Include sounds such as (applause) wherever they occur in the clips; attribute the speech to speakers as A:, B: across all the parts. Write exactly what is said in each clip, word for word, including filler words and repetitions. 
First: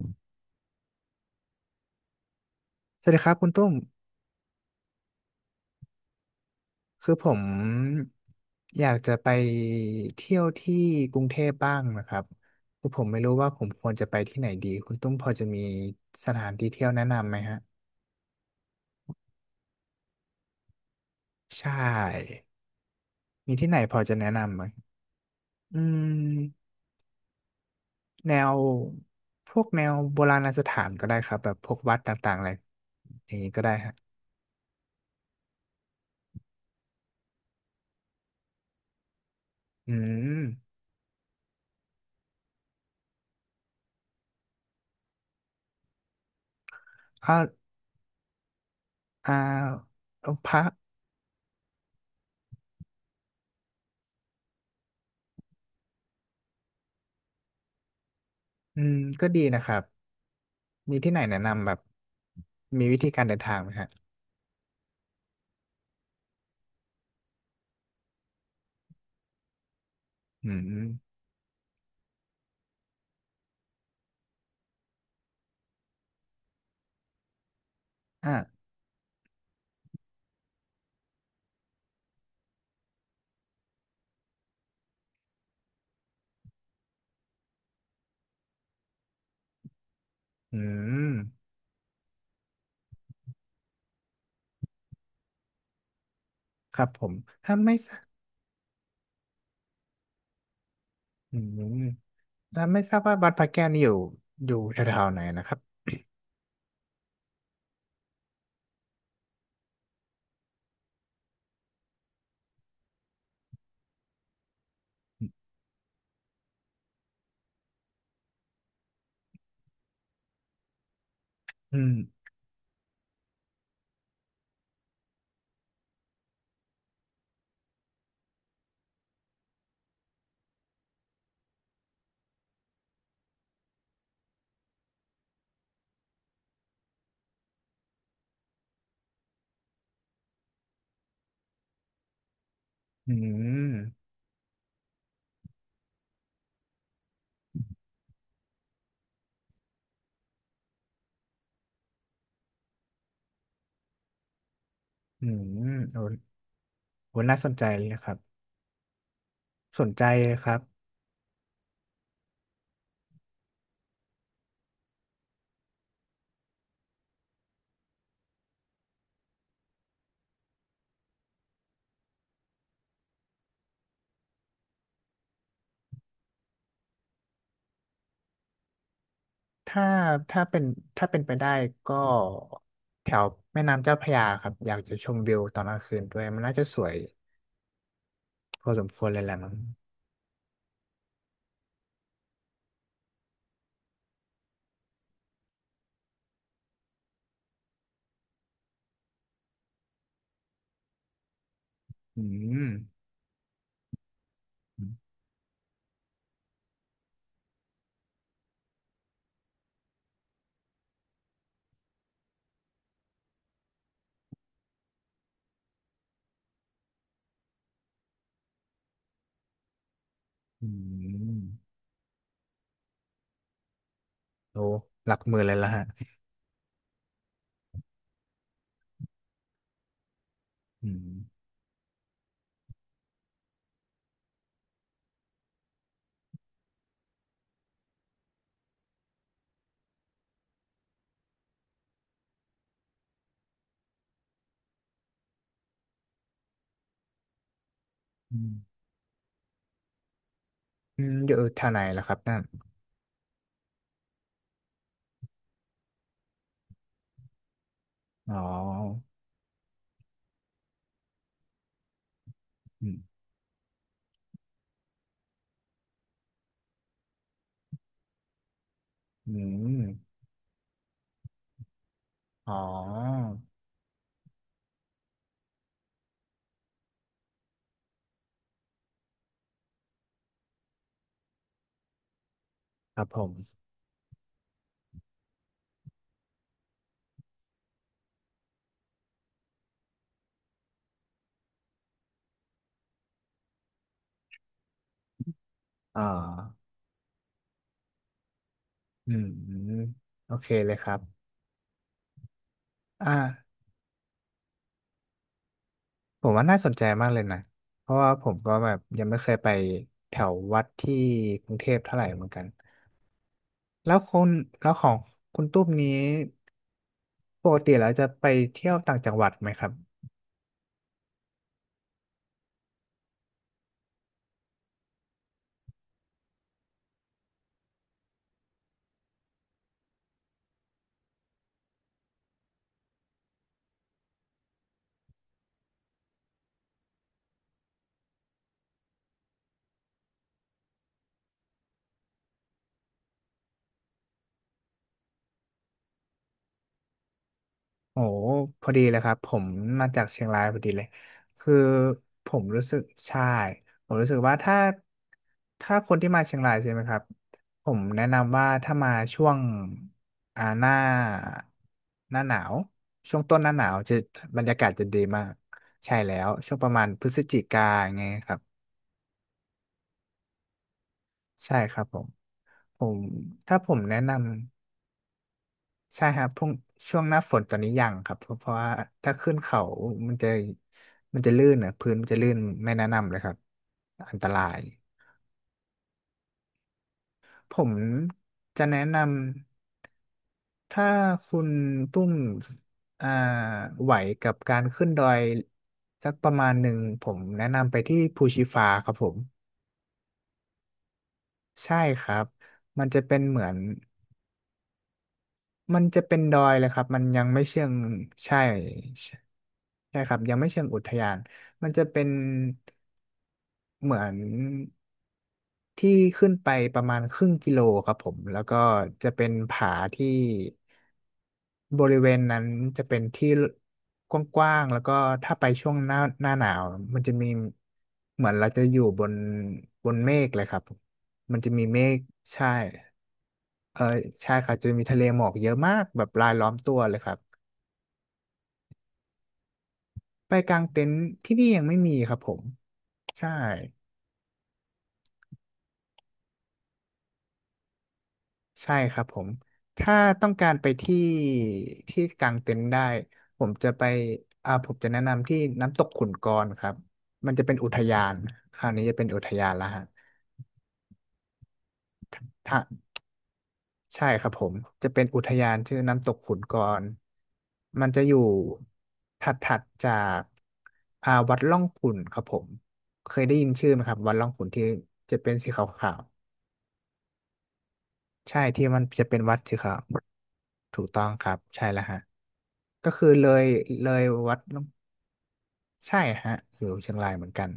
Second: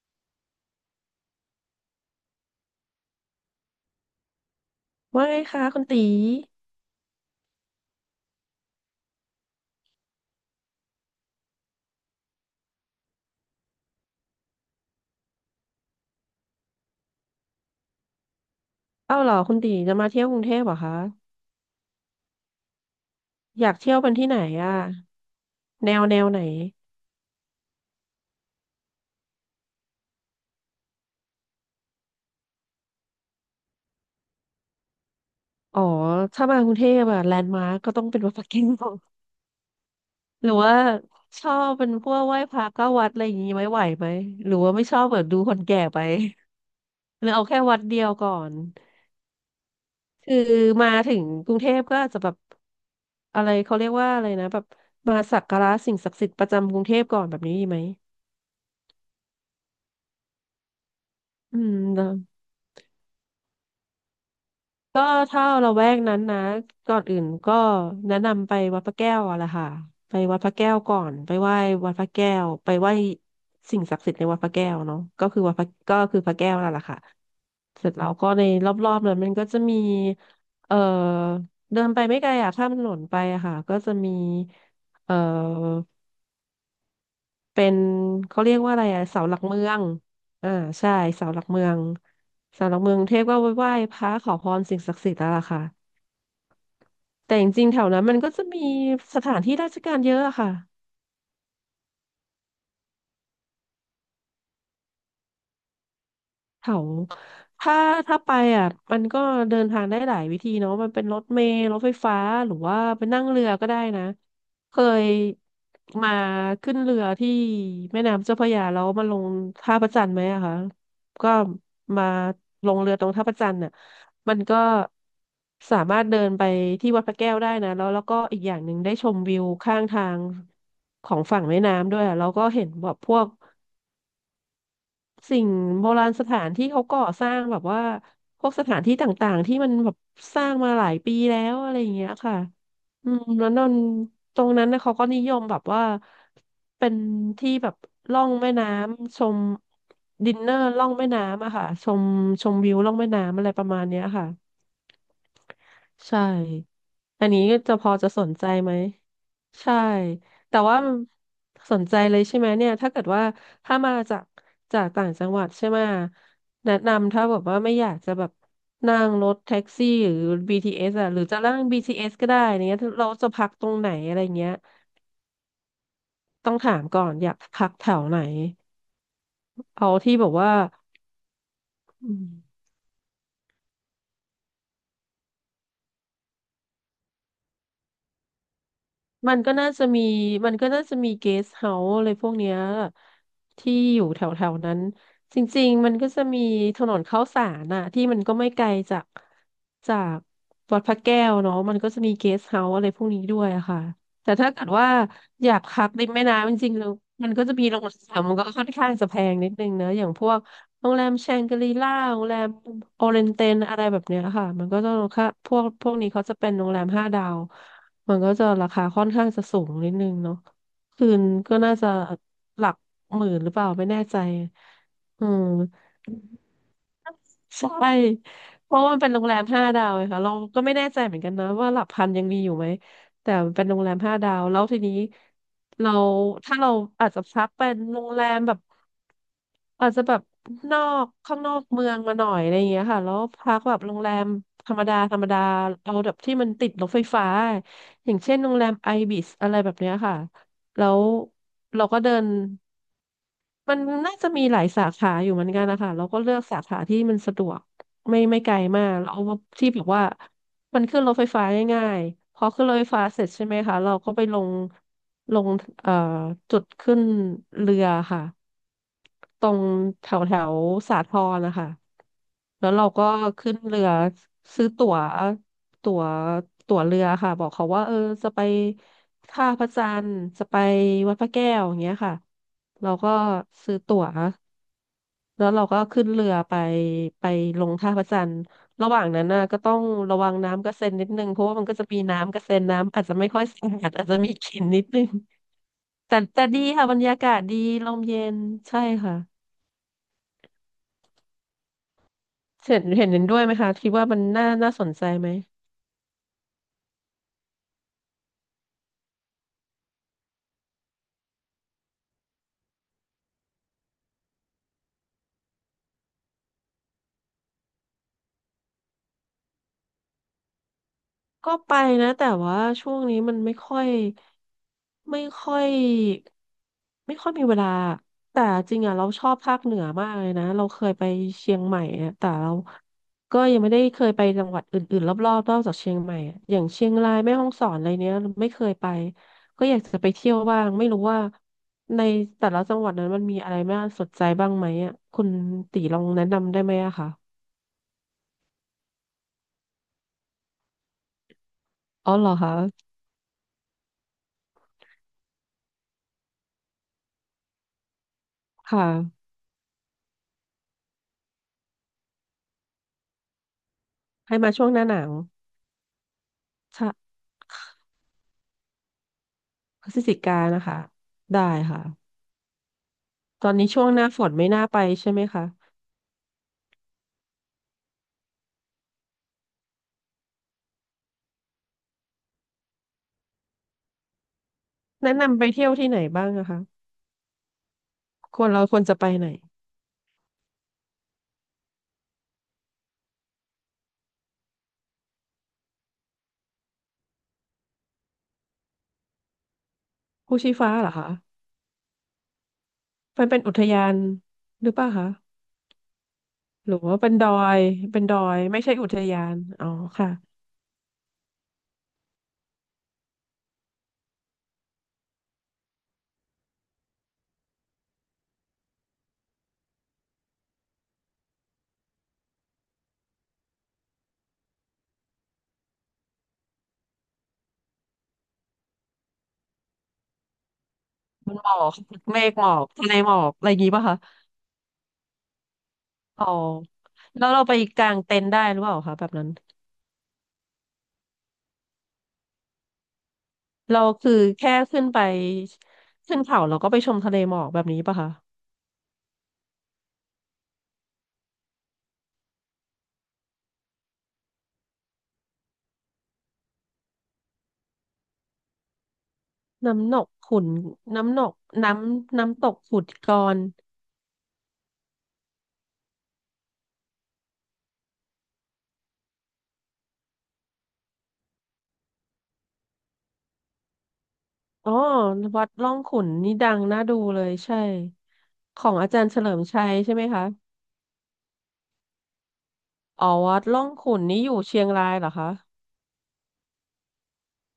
A: สวัสดีครับคุณตุ้ม
B: ว่าไงคะคุณตี
A: คือผมอยากจะไปเที่ยวที่กรุงเทพบ้างนะครับคือผมไม่รู้ว่าผมควรจะไปที่ไหนดีคุณตุ้มพอจะมีสถานที่เที่ยวแนะนำไหมฮะ
B: เอ้าเหรอคุณตีจะมาเที่ยวกรุงเทพเหรอคะ
A: ใช่มี
B: อ
A: ที่
B: ยา
A: ไห
B: ก
A: นพ
B: เที่ย
A: อ
B: วเป็น
A: จะแนะ
B: ที่ไหน
A: นำไหม
B: อ่ะ
A: อื
B: แนวแนวไหน
A: มแนวพวกแนวโบราณสถานก็ได้ครับแบบพวกวัดต่างๆอะไรอย่างนี้ก็ได้ฮะ
B: อ๋อถ้ามากรุงเทพอะแลนด์มาร์กก็ต้องเป็นวัดพระแก้ว
A: อืม
B: (laughs) หรือว่าชอบเป็นพวกไหว้พระเก้าวัดอะไรอย่างงี้ไหมไหวไหมหรือว่าไม่ชอบแบบดูคนแก่ไป (laughs) หรือ
A: อ่า
B: เอาแค่วัดเดียวก่อน
A: อ่า
B: คือ
A: พระ
B: มาถึงกรุงเทพก็อาจจะแบบอะไรเขาเรียกว่าอะไรนะแบบมาสักการะสิ่งศักดิ์สิทธิ์ประจำกรุงเทพก่อนแบบนี้ดีไหม
A: อืมก็ดีนะครับ มีที่ไหนแนะ
B: อื
A: นำแบบ
B: ม
A: มีวิธีการเดินทางไหมฮะ
B: ก็ถ้าละแวกนั้นนะก่อนอื่นก็แนะนำไปวัดพระแก้วอะละค่ะไปวัดพ
A: อื
B: ระแก้ว
A: ม
B: ก่อนไปไหว้วัดพระแก้วไปไหว้สิ่งศักดิ์สิทธิ์ในวัดพระแก้วเนาะก็คือวัดพระก็คือพระแก้วนั่นแหละค่ะเสร็จแล้วก็
A: อ่ะ
B: ในรอบๆนั้นมันก็จะมีเอ่อเดินไปไม่ไกลอะข้ามถนนไปอะค่ะก็จะมีเอ่อเป็นเขาเรียกว่าอะไรอะเสาหลักเมืองอ่า
A: อื
B: ใช่
A: ม
B: เสาหลักเมืองเสาหลักเมืองกรุงเทพก็ไหว้พระขอพรสิ่งศักดิ์สิทธิ์แล้วล่ะค่ะ
A: ครับผม
B: แต่จ
A: ถ้า
B: ริงๆ
A: ไม่
B: แถว
A: ทรา
B: นั้น
A: บ
B: มันก็จะมีสถานที่ราชการเยอะอะค่ะ
A: อืมถ้าไม่ทราบว่าวัดพระแก้วนี่อยู่อยู่แถวๆไหนนะครับ
B: เขาถ้าถ้าไปอ่ะมันก็เดินทางได้หลายวิธีเนาะมันเป็นรถเมล์รถไฟฟ้าหรือว่าไปนั่งเรือก็ได้นะเคยมาขึ้นเรือที่แม่น้ำเจ้าพระยาแล้วมาลงท่าพระจันทร์ไหมอะคะก็
A: อื
B: มา
A: ม
B: ลงเรือตรงท่าพระจันทร์น่ะมันก็สามารถเดินไปที่วัดพระแก้วได้นะแล้วแล้วก็อีกอย่างหนึ่งได้ชมวิวข้างทางของฝั่งแม่น้ำด้วยอะแล้วก็เห็นแบบพวก สิ่งโบราณสถานที่เขาก่อสร้างแบบว่าพวกสถานที่ต่างๆที่มันแบบสร้างมาหลายปีแล้วอะไรอย่างเงี้ยค่ะอื
A: อื
B: มแล้วนน
A: ม
B: ตรงนั้นนะเขาก็นิยมแบบว่าเป็นที่แบบล่องแม่น้ำชมดินเนอร์ล่องแม่น้ำอะค่ะชมชมวิวล่องแม่น้ำอะไรประมาณเนี้ยค่ะ
A: อืมโอ้
B: ใช่
A: โห
B: อัน
A: น่า
B: นี้
A: สน
B: ก็
A: ใจ
B: จะ
A: เล
B: พ
A: ย
B: อ
A: ค
B: จะ
A: รับ
B: สนใจไหมใช่
A: สนใจเลยครั
B: แต่
A: บ
B: ว่ามันสนใจเลยใช่ไหมเนี่ยถ้าเกิดว่าถ้ามาจากจากต่างจังหวัดใช่ไหมแนะนำถ้าแบบว่าไม่อยากจะแบบนั่งรถแท็กซี่หรือ บี ที เอส อ่ะหรือจะนั่ง บี ที เอส ก็ได้เนี้ยเราจะพักตรงไหนอะไรเงี้ยต้องถามก่อนอยากพักแถวไหน
A: ถ้า
B: เอาที่แบบ
A: ถ้า
B: ว่า
A: เป็นถ้าเป็นไปได้ก็
B: อืม
A: แถวแม่น้ำเจ้าพระยาครับอยากจะชมวิวตอนกลางคืนด้วยมันน่าจะสวยพอสมควรเลยแห
B: มั
A: ละ
B: น
A: มั้
B: ก็
A: ง
B: น่าจะมีมันก็น่าจะมีเกสเฮาส์อะไรพวกเนี้ยที่อยู่แถวแถวนั้นจริงๆมันก็จะมีถนนข้าวสารน่ะที่มันก็ไม่ไกลจากจากวัดพระแก้วเนาะมันก็จะมี
A: อื
B: เกสเฮา
A: ม
B: ส์อะไรพวกนี้ด้วยอะค่ะแต่ถ้าเกิดว่าอยากพักริมแม่น้ำจริงๆแล้วมันก็จะมีโรงแรมมันก็ค่อนข้างจะแพงนิดนึงเนอะอย่างพวก โรงแรมแชงกรีล่าโรงแรมโอเรนเตนอะไรแบบเนี้ยค่ะมันก็จะราคาพวกพวกนี้เขาจะเป็นโรงแรมห้าดาวมันก็จะราคาค่อนข้างจะสูงนิดนึงเนาะ
A: อื
B: คืน
A: ม
B: ก็น่าจะหลักหมื่นหรือเปล่าไม่แน่ใจ
A: โอ้หลัก
B: อื
A: หมื่นเลยละฮะ
B: ม ใช่เพราะว่ามันเป็นโรงแรมห้าดาวไงค่ะเราก็ไม่แน่
A: อื
B: ใจ
A: ม
B: เหมือนกันนะว่าหลักพันยังมีอยู่ไหมแต่มันเป็นโรงแรมห้าดาวแล้วทีนี้เราถ้าเราอาจจะพักเป็นโรงแรมแบบอาจจะแบบนอกข้างนอกเมืองมาหน่อยอะไรอย่างเงี้ยค่ะแล้วพักแบบโรงแรมธรรมดาธรรมดาเอาแบบที่มันติดรถไฟฟ้าอย่างเช่น
A: อื
B: โรงแรม
A: ม
B: ไอบิสอะไรแบบเนี้ยค่ะแล้
A: อื
B: ว
A: มอยู่แถวไหน
B: เราก็
A: ล่ะค
B: เดิ
A: รับ
B: น
A: นั่น
B: มันน่าจะมีหลายสาขาอยู่เหมือนกันนะคะเราก็เลือกสาขาที่มันสะดวกไม่
A: อ๋
B: ไม่ไกลมาก
A: อ
B: เราเอาที่แบบว่ามันขึ้นรถไฟฟ้าง่ายๆพอขึ้นรถไฟ
A: อืม
B: ฟ้าเสร็จใช่ไหมคะเราก็ไปลงลงเอ่อจุดขึ้นเรือค่ะ
A: อื
B: ตรง
A: ม
B: แถวแถวสาทรนะคะ
A: อ๋
B: แล้วเราก็
A: อ
B: ขึ้นเรือซื้อตั๋วตั๋วตั๋วเรือค่ะบอกเขาว่าเออจะไปท่าพระจันทร์จะไปวัดพระแก้วอย่างเงี้ยค่ะเรา
A: ครับ
B: ก็
A: ผม
B: ซื้อตั๋วแล้วเราก็ขึ้นเรือไปไปลงท่าพระจันทร์ระหว่างนั้นน่ะก็ต้องระวังน้ำกระเซ็นนิดนึงเพราะว่ามันก็จะมีน้ำกระเซ็นน้ำอาจจะไม่ค่อยสะอาดอาจจะมีกลิ่นนิดนึง
A: อ่
B: แต่แต่ดี
A: า
B: ค่ะบรรยากาศดีลมเย็นใช่
A: อื
B: ค่ะ
A: มอืมโอเคเลยครับ
B: เห็นเห็
A: อ่
B: นเห็นด้วยไหม
A: า
B: คะคิดว่ามันน่าน่าสนใจไหม
A: ผมว่าน่าสนใจมากเลยนะ เพราะว่าผมก็แบบยังไม่เคยไปแถววัดที่กรุงเทพเท่าไหร่เหมือนกัน แล้วคุณแล้วของคุณตุ้มนี้ปกติแล้วจะไปเที่ยวต่างจังหวัดไหมครับ
B: ก็ไปนะแต่ว่าช่วงนี้มันไม่ค่อยไม่ค่อยไม่ค่อยมีเวลาแต่จริงอ่ะเราชอบภาคเหนือมากเลยนะเราเคยไปเชียงใหม่อะแต่เราก็ยังไม่ได้เคยไปจังหวัดอื่นๆรอบๆนอกจากเชียงใหม่อะอย่างเชียงรายแม่ฮ่องสอนอะไรเนี้ยไม่เคยไปก็อยากจะไปเที่ยวบ้างไม่รู้ว่าในแต่ละจังหวัดนั้นมันมีอะไรน่าสนใจบ้างไหมอ่ะคุณตีลองแนะนำได้ไหมอะคะ
A: โอ้พอดีเลยครับผมมาจากเชียงรายพอดีเลยคือ
B: อ๋อเหร
A: ผ
B: อ
A: มรู้สึก
B: คะ
A: ใช่ผมรู้สึกว่าถ้าถ้าคนที่มาเชียงรายใช่ไหมครับผมแนะนำว่า
B: ค
A: ถ้ามาช่
B: ่ะ
A: วงอ่าหน้าหน้าหนาวช่วงต้นหน้าหนาวจะ
B: ให้
A: บรร
B: มา
A: ยา
B: ช่
A: กา
B: ว
A: ศ
B: งห
A: จะ
B: น้าห
A: ดี
B: นาว
A: มากใช่แล้วช่วงประมาณพฤ
B: ใชะ
A: ศจิกาไงเงี้ยครับ
B: พฤศจิกานะคะได้
A: ใช่ค
B: ค่ะ
A: รับผมผม
B: ตอน
A: ถ้า
B: นี้
A: ผม
B: ช่วง
A: แนะ
B: หน้าฝ
A: นำ
B: นไม่น่าไปใช่ไหมคะ
A: ใช่ครับพรุ่งช่วงหน้าฝนตอนนี้ยังครับ เพราะเพราะว่าถ้าขึ้นเขามันจะมันจะลื่นอ่ะพื้นมันจะลื่นไม่แนะนำเลยครับ อันตราย
B: แนะนำไปเที่ยวที่ไหนบ้างนะคะ
A: ผม
B: ควร
A: จะ
B: เราค
A: แนะ
B: วรจะ
A: น
B: ไปไหน
A: ำ ถ้าคุณตุ้มอ่าไหวกับการขึ้นดอยสักประมาณหนึ่งผมแนะนำไปที่ภูชีฟ้าครับผม
B: ภูชีฟ้าเหรอคะ
A: ใช่ครับ มันจะเป็น
B: มันเป็
A: เห
B: น
A: มือ
B: อุ
A: น
B: ทยานหรือเปล่าคะ
A: มันจะเป็นดอยเลย
B: หรื
A: ค
B: อ
A: รับ
B: ว่า
A: มัน
B: เป็น
A: ยั
B: ด
A: ง
B: อ
A: ไม่เชิ
B: ย
A: ง
B: เป็นดอ
A: ใช่
B: ยไม่ใช่อุท
A: ใช่
B: ยานอ๋อ
A: ใช่
B: ค่ะ
A: ครับยังไม่เชิงอุทยานมันจะเป็นเหมือนที่ขึ้นไปประมาณครึ่งกิโลครับผม แล้วก็จะเป็นผาที่บริเวณนั้นจะเป็นที่กว้างๆแล้วก็ถ้าไปช่วงหน้าหน้าหนาวมันจะมีเหมือนเราจะอยู่บนบนเมฆเลยครับ
B: มั
A: มั
B: น
A: น
B: ห
A: จะ
B: มอ
A: มี
B: ก
A: เมฆ
B: เมฆหม
A: ใช่
B: อกทะเลหมอกอะไรอย่างงี้
A: เออ
B: ป่ะคะ
A: ใช่ครับจะมีทะเลหมอกเยอะมากแบบ
B: อ๋อ
A: รายล้อมตัวเลยครับ
B: แล้วเราไปกางเต็นท์ได้หรือเปล่าคะแบบนั้น
A: ไปกางเต็นท์ที่นี่ยังไม่มีครับผมใช่
B: เราคือแค่ขึ้นไปขึ้นเขาเราก็ไปชมทะเลหมอกแบบนี้ป่ะคะ
A: ใช่ครับผมถ้าต้องการไปที่ที่กางเต็นท์ได้ผมจะไปอ่าผมจะแนะนำที่น้ำตกขุนกรครับมันจะเป็นอุทยานคราวนี้จะเป็นอุทยานละฮ
B: น้ำหนกขุนน้ำหนกน้ำน้ำตก
A: ะ
B: ขุดกร
A: ใช่ครับผมจะเป็นอุทยานชื่อน้ำตกขุนกรมันจะอยู่ถัดถัดจากอ่าวัดร่องขุ่นครับผมเคยได้ยินชื่อไหมครับวัดร่องขุ่นที่
B: อ๋อ
A: จะเป็น
B: วั
A: สี
B: ด
A: ข
B: ร่อง
A: า
B: ขุ
A: ว
B: นนี่ดังน่าดูเลยใช่
A: ๆใช่
B: ข
A: ที่
B: อง
A: มัน
B: อาจา
A: จะ
B: รย์
A: เป็
B: เฉ
A: น
B: ลิ
A: วัด
B: ม
A: สี
B: ชั
A: ขา
B: ย
A: ว
B: ใช่ไหมคะ
A: ถูกต้องครับใช่แล้วฮะก็
B: อ๋
A: คือ
B: อ
A: เล
B: วัด
A: ย
B: ร่อง
A: เล
B: ขุน
A: ย
B: นี่อ
A: วั
B: ยู่
A: ด
B: เชี
A: ร่อ
B: ย
A: ง
B: งรายเหรอคะ
A: ใช่ฮะอยู่เชียงรายเหมือนกัน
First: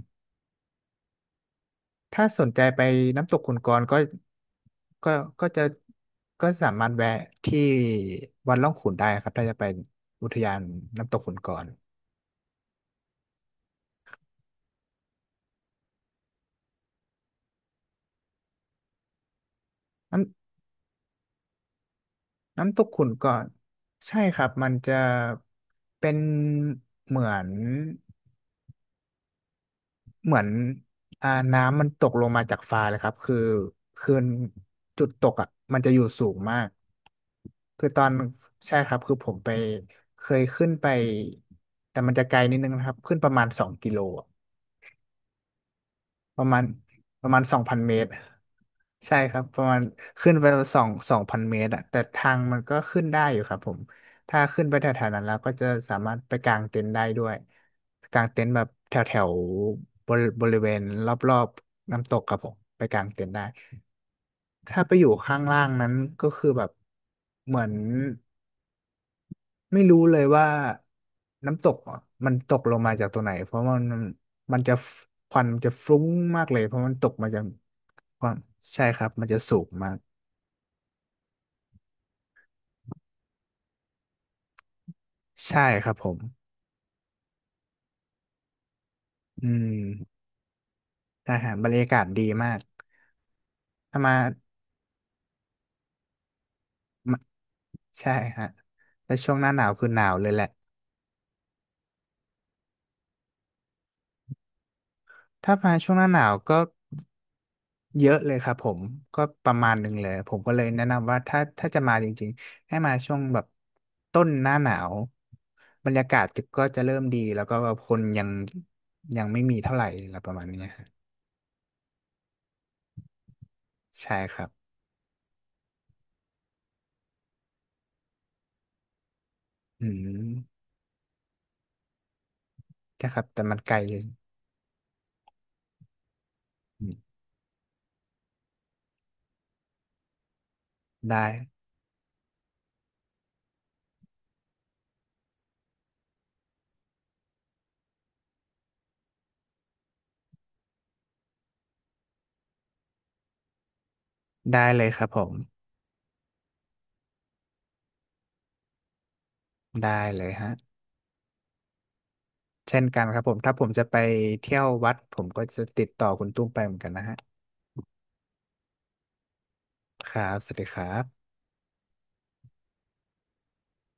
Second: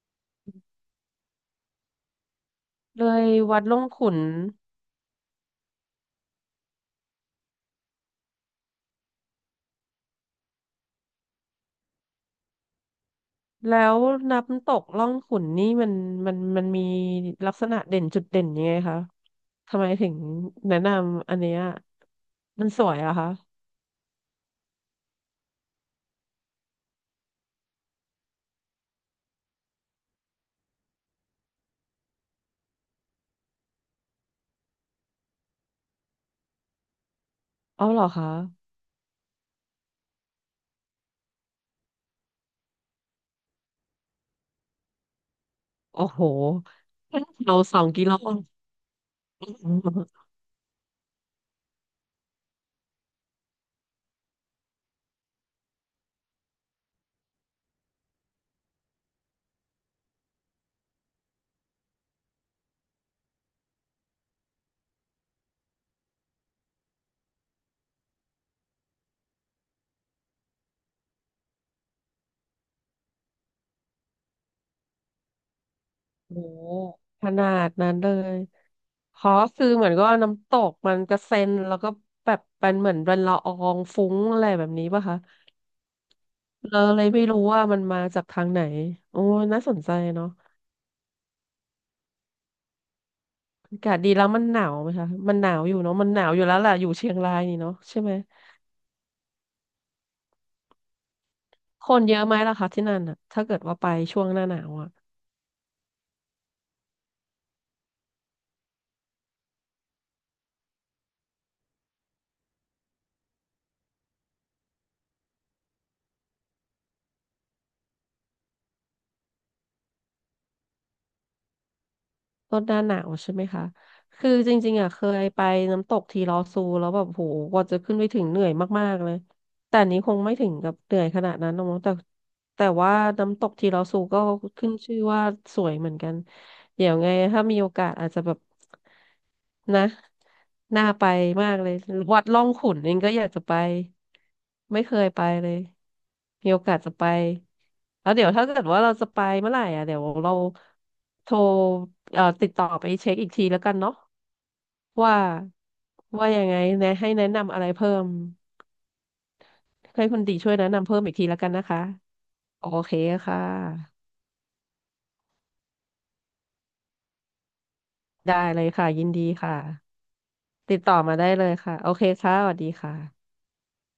A: ถ้าสนใจไป
B: เลย
A: น้ำตกขุน
B: วัด
A: ก
B: ร่อ
A: ร
B: ง
A: ก็
B: ขุน
A: ก็ก็จะก็สามารถแวะที่วัดร่องขุนได้นะครับถ้าจะไปอุทยานน้ำตกขุนกร
B: แล้วน้ำตกร่องขุนนี่มันมันมันมีลักษณะเด่นจุดเด่นยังไงคะทำไมถึง
A: น้
B: แนะนำอันเนี้ย
A: ำ
B: มัน
A: น้ำต
B: ส
A: ก
B: วย
A: ขุน
B: อะ
A: ก
B: คะ
A: รใช่ครับมันจะเป็นเหมือน เหมือนอ่าน้ำมันตกลงมาจากฟ้าเลยครับคือคือจุดตกอ่ะมันจะอยู่สูงมากคื
B: เอา
A: อต
B: เหร
A: อ
B: อ
A: น
B: คะ
A: ใช่ครับคือผมไปเคยขึ้นไปแต่มันจะไกลนิดนึงนะครับขึ้นประมาณสองกิโลอะ
B: โอ้โห
A: ประมาณประมาณส
B: เรา
A: อง
B: ส
A: พัน
B: อง
A: เม
B: กิ
A: ตร
B: โล
A: ใช่ครับประมาณขึ้นไปสองสองพันเมตรอะแต่ทางมันก็ขึ้นได้อยู่ครับผมถ้าขึ้นไปแถวๆนั้นแล้วก็จะสามารถไปกางเต็นท์ได้ด้วยกางเต็นท์แบบแถวแถวบริบริเวณรอบๆน้ำตกครับผมไปกางเต็นท์ได้ถ้าไปอยู่ข้างล่างนั้นก็คือแบบเหมือนไม่รู้เลยว่าน้ำตกอะมันตกลงมาจากตัวไหนเพราะมันมันจะฟควันมันจะฟุ้ง
B: โอ้
A: มากเลยเพราะมันตก
B: ข
A: มาจาก
B: นาดนั้นเล
A: ความ
B: ย
A: ใช่ครับ
B: เพ
A: มัน
B: ราะ
A: จะสู
B: คื
A: ง
B: อเหมื
A: มา
B: อน
A: ก
B: ก็น้ำตกมันกระเซ็นแล้วก็แบบเป็นเหมือนเป็นละอองฟุ้งอะไรแบบนี้ป่ะคะ
A: ใช่ครับผม
B: เราเลยไม่รู้ว่ามันมาจากทางไหนโอ้
A: อื
B: น่าสนใจ
A: ม
B: เนาะ
A: อาหารบรรยากาศดีมาก
B: อากาศ
A: ถ้า
B: ดี
A: มา
B: แล้วมันหนาวไหมคะมันหนาวอยู่เนาะมันหนาวอยู่แล้วแหละอยู่เชียง
A: มา
B: รายนี่เนาะใช่ไห
A: ใช่
B: ม
A: ฮะแต่ช่วงหน้าหนาวคือหนาวเลยแหละ
B: คนเยอะไหมล่ะคะที่นั่นอ่ะถ้าเกิดว่าไปช่วงหน้าหนาวอ่ะ
A: ถ้ามาช่วงหน้าหนาวก็เยอะเลยครับผม ก็ประมาณหนึ่งเลยผมก็เลยแนะนำว่าถ้าถ้าจะมาจริงๆ ให้มาช่วงแบบต้นหน้าหนาวบรรยากาศจะก็จะเริ่มดีแล้วก็แบบคนยังยังไม่มีเท่าไหร่อะไรประมาณเนี้ยฮะ
B: ลดหน้าหนาวใช่ไหมคะ
A: ใช่
B: คือ
A: ครับ
B: จริงๆอ่ะเคยไปน้ำตกทีลอซูแล้วแบบโหกว่าจะขึ้นไปถึงเหนื่อยมากๆเลย แต่
A: อื
B: อันนี้คง
A: ม
B: ไม่ถึงกับเหนื่อยขนาดนั้นหรอกมั้งแต่แต่ว่า
A: ใช่ครับ
B: น้ำ
A: แต่
B: ตก
A: มัน
B: ที
A: ไกล
B: ลอ
A: เล
B: ซู
A: ย
B: ก็ขึ้นชื่อว่าสวยเหมือนกัน
A: อื
B: เดี๋ย
A: ม
B: วไงถ้ามีโอกาสอาจจะแบบนะน่าไป
A: ได้
B: มากเลยวัดร่องขุ่นเองก็อยากจะไปไม่เคยไปเลยมีโอกาสจะไปแล้วเดี๋ยวถ้าเกิดว่าเราจะไปเมื่อไหร่อ่ะเดี๋ยวเราโทรเอ่อติดต่อไปเช็คอีกทีแล้วกันเนาะ
A: ได้เลยครับ
B: ว่า
A: ผม
B: ว่ายังไงแนะให้แนะนำอะไรเพิ่ม
A: ได้
B: ให้คุ
A: เล
B: ณ
A: ย
B: ดีช่
A: ฮะ
B: วยแนะนำเพิ่มอีกทีแล้วกันนะคะโอ
A: เช่น
B: เค
A: กันครับผ
B: ค่ะ
A: มถ้าผมจะไปเที่ยววัดผมก็จะติดต่อคุณตุ้มไปเหมือนกันนะฮะ
B: ได้เลยค่ะยินดีค่ะ
A: ครับสวัสดี
B: ติ
A: ค
B: ด
A: รั
B: ต่อมาได้
A: บ
B: เลยค่ะโอเคค่ะสวัสดีค่ะ